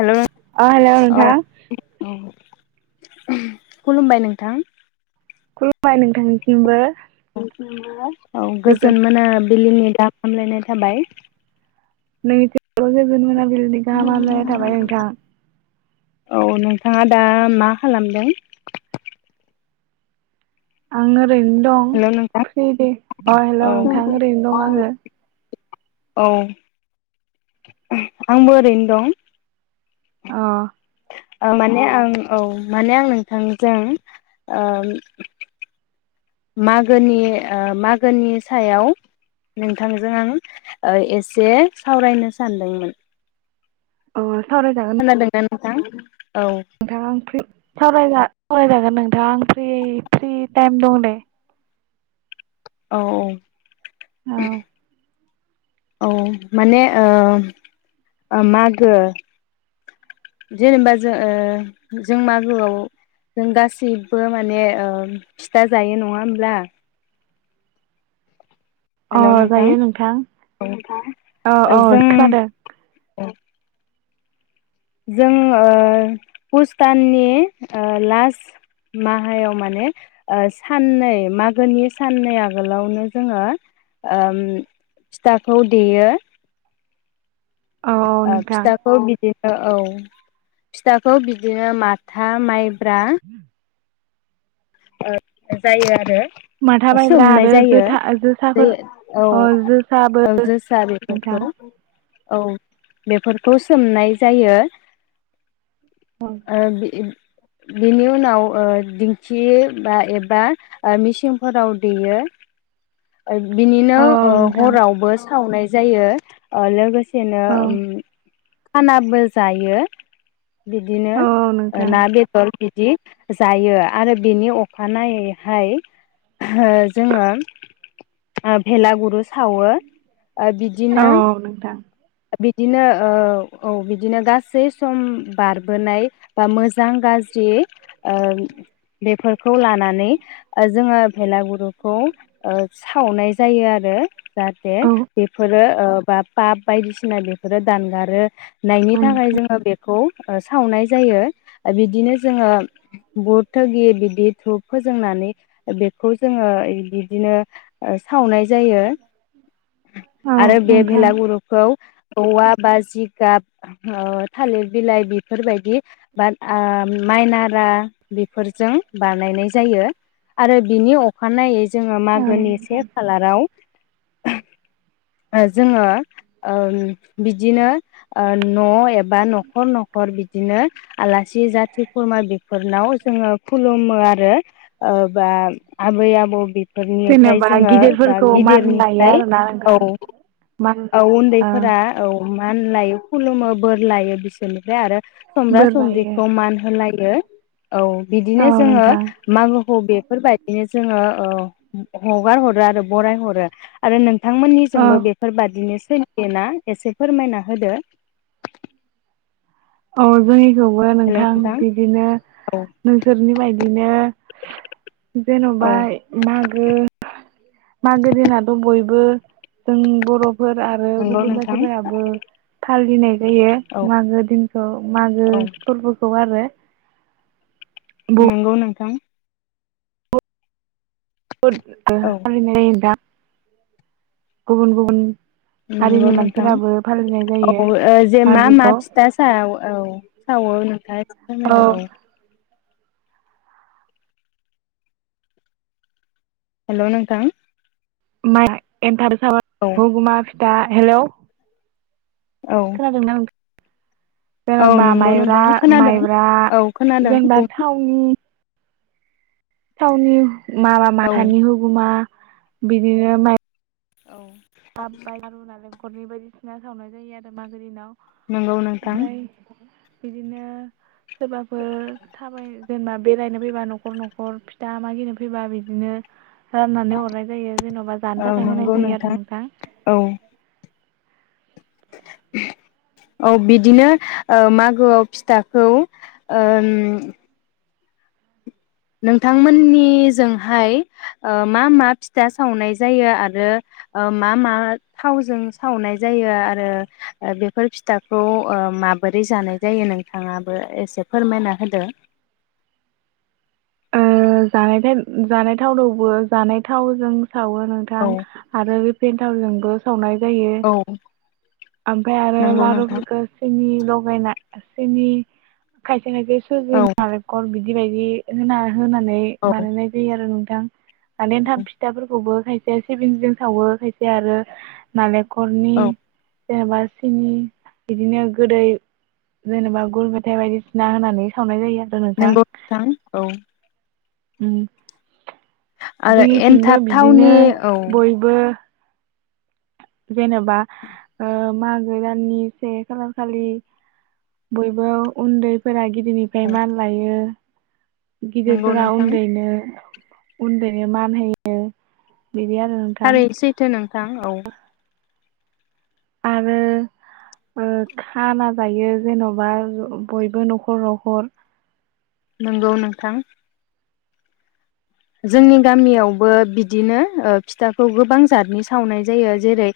हेल' अ हेलौ औ नोंथां खुलुमबाय नोंथां खुलुमबाय नोंथांनिसिमबो औ औ गोजोन मोनाबिलिनि [unintelligible] हामलायनाय थाबाय [inaudible] बिलिनि गाहाम हामलायनाय थाबाय नोंथां। औ नोंथाङा दा मा खालामदों? आङो ओरैनो दं हेलौ नोंथां फ्रि दे अ हेलौ औ नोंथां ओरैनो दं आङो। औ आंबो ओरैनो दं। अ ओ माने आं औ माने आं नोंथांजों ओ मागोनि ओ मागोनि सायाव नोंथांजों आं ओ एसे सावरायनो सानदोंमोन अ खोनादों ना नों नोंथां औ नोंथाङा फ्रि [unintelligible] सावरायजागोन नोंथां आं फ्रि फ्रि टाइम दं दे औ उ औ औ माने ओ ओ मागो जेनेबा जो ओ जों मागोआव जों गासैबो माने ओ फिथा जायो नङा होमब्ला? अ हेलौ नों थां जायो नोंथां ओ अ अ खोनादों। औ जों ओ पुसदाननि ओ लास्ट माहायाव माने ओ साननै मागोनि साननै आगोलाव ओम फिथाखौ देयो औ औ ओ नोंथां फिथाखौ बिदि ओ औ फिथाखौ बिदिनो माथा माइ ब्रा ओ जायो आरो। माथा मायब्रा सोमनाय आरो जायो जोथा दै जोसाफोर औ अ जोसाबो औ जोसा नोंथां। बेफोरखौ औ बेफोरखौ सोमनाय जायो। औ ओ [unintelligible] बिनि उनाव ओ दिं खि बा एबा ओ मेसिनफोराव देयो बिनिनो औ ओ नोंथां हरावबो सावनाय जायो अ लोगो [unintelligible] औ उम खानाबो जायो बिदिनो औ ओ नोंथां ना बेदर बिदि जायो। आरो बेनि अखानायैहाय ओ जोङो ओ भेलागुर सावो ओ औ बिदिनो नोंथां बि बिदिनो औ औ बिदिनो गासै सम बारबोनाय बा मो मोजां गाज्रि ओ बेफोरखौ खौ लानानै ओ जोङो भेलागुरुखौ ओ सावनाय जायो आरो। जाहाथे औ बेफोरो ओ बा पाप बायदिसिना बेफोरो दानगारो। नायनि थाखाय नोंथां जोङो बेखौ ओ सावनाय जायो ओ बिदिनो जोङो बहुद थगि बिदि धुप फोजोंनानै बेखौ जोङो इदि इदिनो ओ सावनाय जायो। औ आरो बे नोंथां भेलागुरुखौ औवा बा जिगाब ओ थालिर बिलाइ बेफोरबायदि बा ओ माइ नारा बेफोरजों बानायनाय जायो आरो बिनि अखानायै जोङो औ मागोनि से नोंथां खालाराव ओ जोङो उम बिदिनो ओ न' एबा न'खर न'खर बि बिदिनो आलासि जाथि खुरमा बेफोरनाव जोङो खुलुमो आरो ओ बा आबै आबौ बे बेनिफ्राय जेनेबा जोङो बा गिदिरफोरखौ मान लायो गिदिरनिफ्राय आरोना औ नोंथां मान औ ओ उन्दैफोरा औ मान लायो खुलुमो बोर लायो बिसोरनिफ्राय आरो समब्रा बोर लायो समब्रिखौ मान होलायो। औ बिदिनो औ जोङो नोंथां मागोखौ बे बेफोरबायदिनो जोङो ओ हगार हरो आरो बराय हरो आरो नों औ नोंथांमोननिजोंबो बेफोरबादिनोसै देना एसे फोरमायना होदो। अ जायो। खौबो नोंथां बिदिनो नोंसोरनि बायदिनो जेनबा औ मागो मागो दिनाथ' बयबो जों बर' फोर आरो नंगौ गुबुन नोंथां जाथिफोराबो फालिनाय जायो औ मागो दिन ओ मागो औ फोरबोखौ आरो नोंगौ नोंथां। औ [unintelligible] गुबुन गुबुन। नंगौ हारिनि नोंथां मानसिफोराबो फालिनाय जायो औ जे मा मा मागोखौ फिथा सार औ [unintelligible] दो औ हेल' नोंथां मा एन औ हगमा फि। दा हेल'। औ खोनादों ना नोंथां? औ जेनेबा नंगौ माइब्रा नोंथां खोनादों माइब्रा औ खोनादों जेनेबा बुं थावनि थावनि माबा औ माथानि होगुमा। बिदिनो म। दाब बाय नाल। न'खरनि बायदिसिना सावनाय जायो आरो मागोनि उनाव नंगौ नोंथां बाय। बिदिनो सोरबाफोर थाबाय जेनेबा बेरायनो फैबा न'खर न'खर फिथा मागिनो फैबा बिदिनो राननानै हरनाय जायो जेन'बा जानो औ थाखाय होनाय नंगौ जायो आरो। नोंथां नोंथां औ। औ बिदिनो ओ मागोआव फिथाखौ उम। नोंथांमोननिजोंहाय ओ मा मा फिथा सावनाय जायो आरो ओ मा मा थावजों सावनाय जायो आरो बेफोर फिथाखौ ओ माबोरै जानाय जायो नोंथाङाबो एसे फोरमायना होदो। ओ जानाय थाइम जानाय थावनावबो जानाय थावजों सावो नोंथां औ आरो रेफिन। थावजोंबो सावनाय जायो औ मफ्राय आरो नंगौ नोंथां लारुफोरखौ सिनि लगायना सिनि खायसे खायसे सुजि औ नारिकल बिद बिबायदि होना होना। [unintelligible] औ बानायनाय जायो आरो नोंथां। [unintelligible] माने एथाम फिथाफोरखौबो खाय खायसे सिबिंजों सावो खायसेया आरो नालें खरनि औ जेनेबा सिनि बिदिनो गोदै जेनेबा गुर मेथाइ बायदिसिना होनानै सावनाय जायो। नोंगौ नोंथां औ। उम आरो जोंनिथिंबो एन्थाब बिदिनो थावनि औ बयबो जेनेबा ओ मागो दाननि से खालार खालि बयबो उन्दैफोरा गिदिरनिफ्राय औ मान लायो। नंगौ गिदिरफोरा नोंथां उन्दैनो उन्दैनो मान होयो। बिदि आरो नोंथां थां औ। आरो ओ खाना जायो जेन'बा बयबो नख'र नख'र नोंगौ नोंथां। जोंनि गामियावबो बिदिनो ओ फिथाखौ गोबां जातनि सावनाय जायो जेरै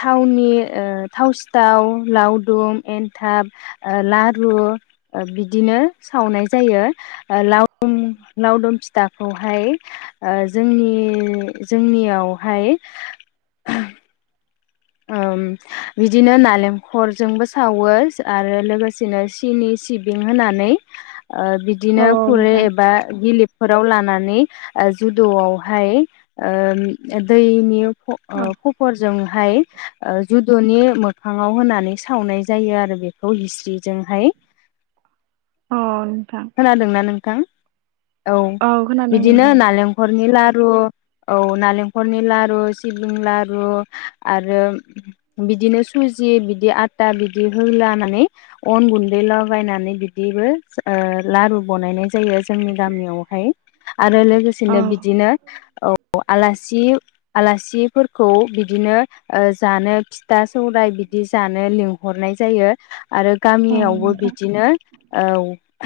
थावनि ओ थाव सिथाव लावदुम एन्थाब ओ लारु ओ बिदिनो सावनाय जायो। ओ लावदुम लावदुम फिथा खौहाय ओ जोंनि जोंनियावहाय ओम बिदिनो नालेंखरजोंबो सावो आरो लोगोसेनो सिनि सिबिं होनानै ओ बिदिनो औ खुरै नोंथां एबा गिलिफ फोराव लानानै ओ जुदुआवहाय ओ दैनि फ औ ओ खफर जोंहाय ओ जुदुनि मोखाङाव होनानै सावनाय जायो आरो बेखौ हिस्रि जोंहाय। औ नोंथां खोनादोंना नों थां। औ खोनादों बिदिनो नोंथां नालेंखरनि लारु रु औ नालेंखलनि लारु सिबिं लारु आरो बिदिनो सुजि बिदि आटा बिदि होलानानै अन गुन्दै लागायनानै बिदिबो ओ लारु बनायनाय जायो जोंनि गामियावहाय। आरो औ लोगोसेनो बिदिनो औ आलास जि आलासिफोरखौ बिदिनो ओ जानो फिथा सौराइ बिदि जानो लिंहरनाय जायो। आरो औ गामियावबो नोंथां बिदिनो औ।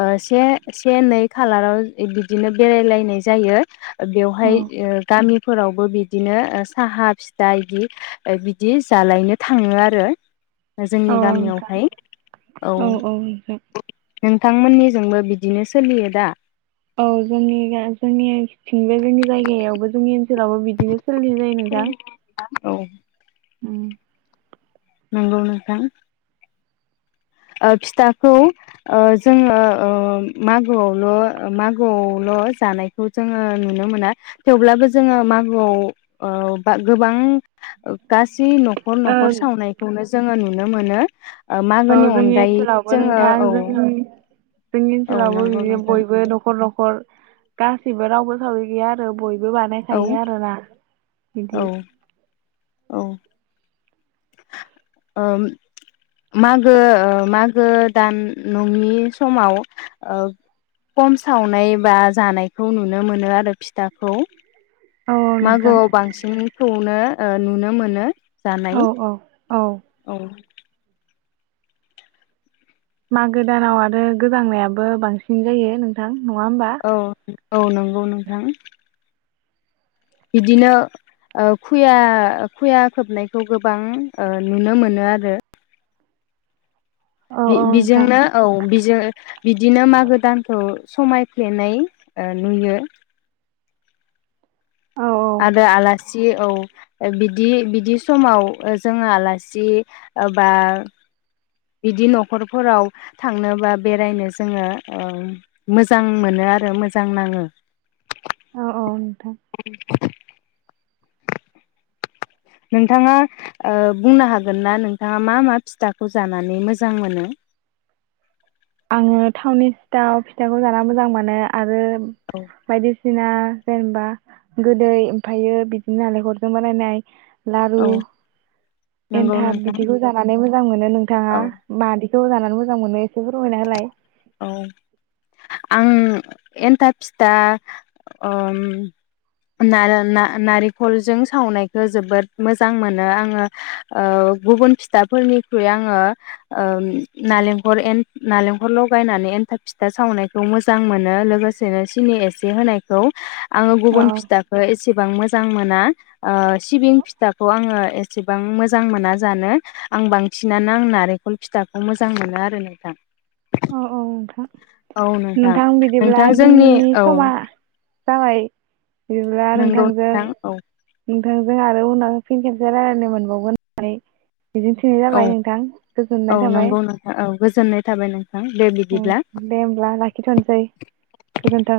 ओ से से नै खालाराव बिदिनो बेरायलायनाय जायो। बेवहाय औ ओ फोरावबो बि बिदिनो ओ साहा फिस दा इदि बिदि जालायनो थाङो आरो। जोंनि औ नोंथां गामियावहाय औ नोंथांमोननिजोंबो बिदिनो सोलियो दा औ जोंनि गा-जोंनि थिंबो जोंनि जायगायावबो जोंनि जेरावबो बिदिनो सोलिनाय जायो नोंथां औ उम नंगौ नोंथां। ओ फिथाखौ ओ जोङो ओ मागोआवल' मागोआवल' जानायखौ जोङो नुनो मोना थेवब्लाबो जोङो मागोआव ओ बा गोबां ओ गास सि न'खर ओं न'खर सावनायखौनो जोङो नु नुनो मोनो ओ मागोनि अन सोलावबो नोंथां जोङो जोंनि औ ओनसोलावबो नंगौ बिदिनो नोंथां बयबो न'खर न'खर गासिबो रावबो सावै गैया आरो बय बो औ बानायखायो आरोना बिदि औ औ ओ मागो ओ मागो दान नङि समाव ओ खम सावनाय बा जानायखौ नुनो मोनो आरो फिथाखौ औ नोंथां मागोआव बांसिनखौनो ओ नुनो मोनो जानाय औ औ। औ औ। मागो दानाव आरो गोजांनायाबो बांसिन जायो नोंथां। नङा होमबा औ औ नंगौ नोंथां बिदिनो ओ खुया खुया खोबनायखौबो बां ओ नुनो मोनो आरो औ बे औ नोंथां बिजोंनो औ बिजों बिदिनो मागो दानखौ समायफ्लेनाय ओ नुयो। औ औ सि औ बिदि बिदि समाव ओ जोङो आलासि बा बिदि न'खरफोराव थांनो बा बेरायनो जोङो ओ मोजां मोनो आरो मोजां नाङो औ औ थां [inaudible] नोंथाङा ओ बुंनो हागोनना नोंथाङा मा मा फिथाखौ जानानै मोजां मोनो? आङो थावनि सिथाव फिथाखौ जाना मोजां मोनो आरो उम बायदिसिना जेनबा गोदै ओमफायो बिदिनो नालेखरजों बानायनाय लारु औ नंगौ एन्थाब नोंथां बिदिखौ जानानै मोजां मोनो नोंथाङा औ मादि खौ जानानै मोजां मोनो एसे फोर फोरमायना होलाय औ आं एन्थाब फिथा आम नार-नारेंखलजों सावनायखौ जोबोद मोजां मोनो आङो गुबुन फिथाफोरनिख्रुइ आङो नारेंखल एन नालेंखरल बायनानै एन्थाब फिथा सावनायखौ मोजां मोनो लोगोसेनो सिनि एसे होनायखौ आङो औ गुबुन फिथाखो एसे एसेबां मोजां मोना ओ सिबिं फिथाखौ आङो एसेबां मोजां मोना जानो आं बांसिनानो आं नारेंखल फिथाखौ मोजां मोनो आरो नोंथां। औ नोंथां, औ नोंथां बिदिब्ला नोंथां जोंनि औ समा जाबाय बिदिब्ला नंगौ नोंथांजों नोंथां औ नोंथांजों आरो उनाव फिन खेबसे रायज्लायनो मोनबावगोन होननानै मिजिंथिनाय औ जाबाय नोंथां औ गोजोननाय थाबाय नंगौ नोंथां औ गोजोन्नाय थाबाय नोंथां दे बि उम दे होमब्ला लाखिथ'नोसै गोजोन्थों।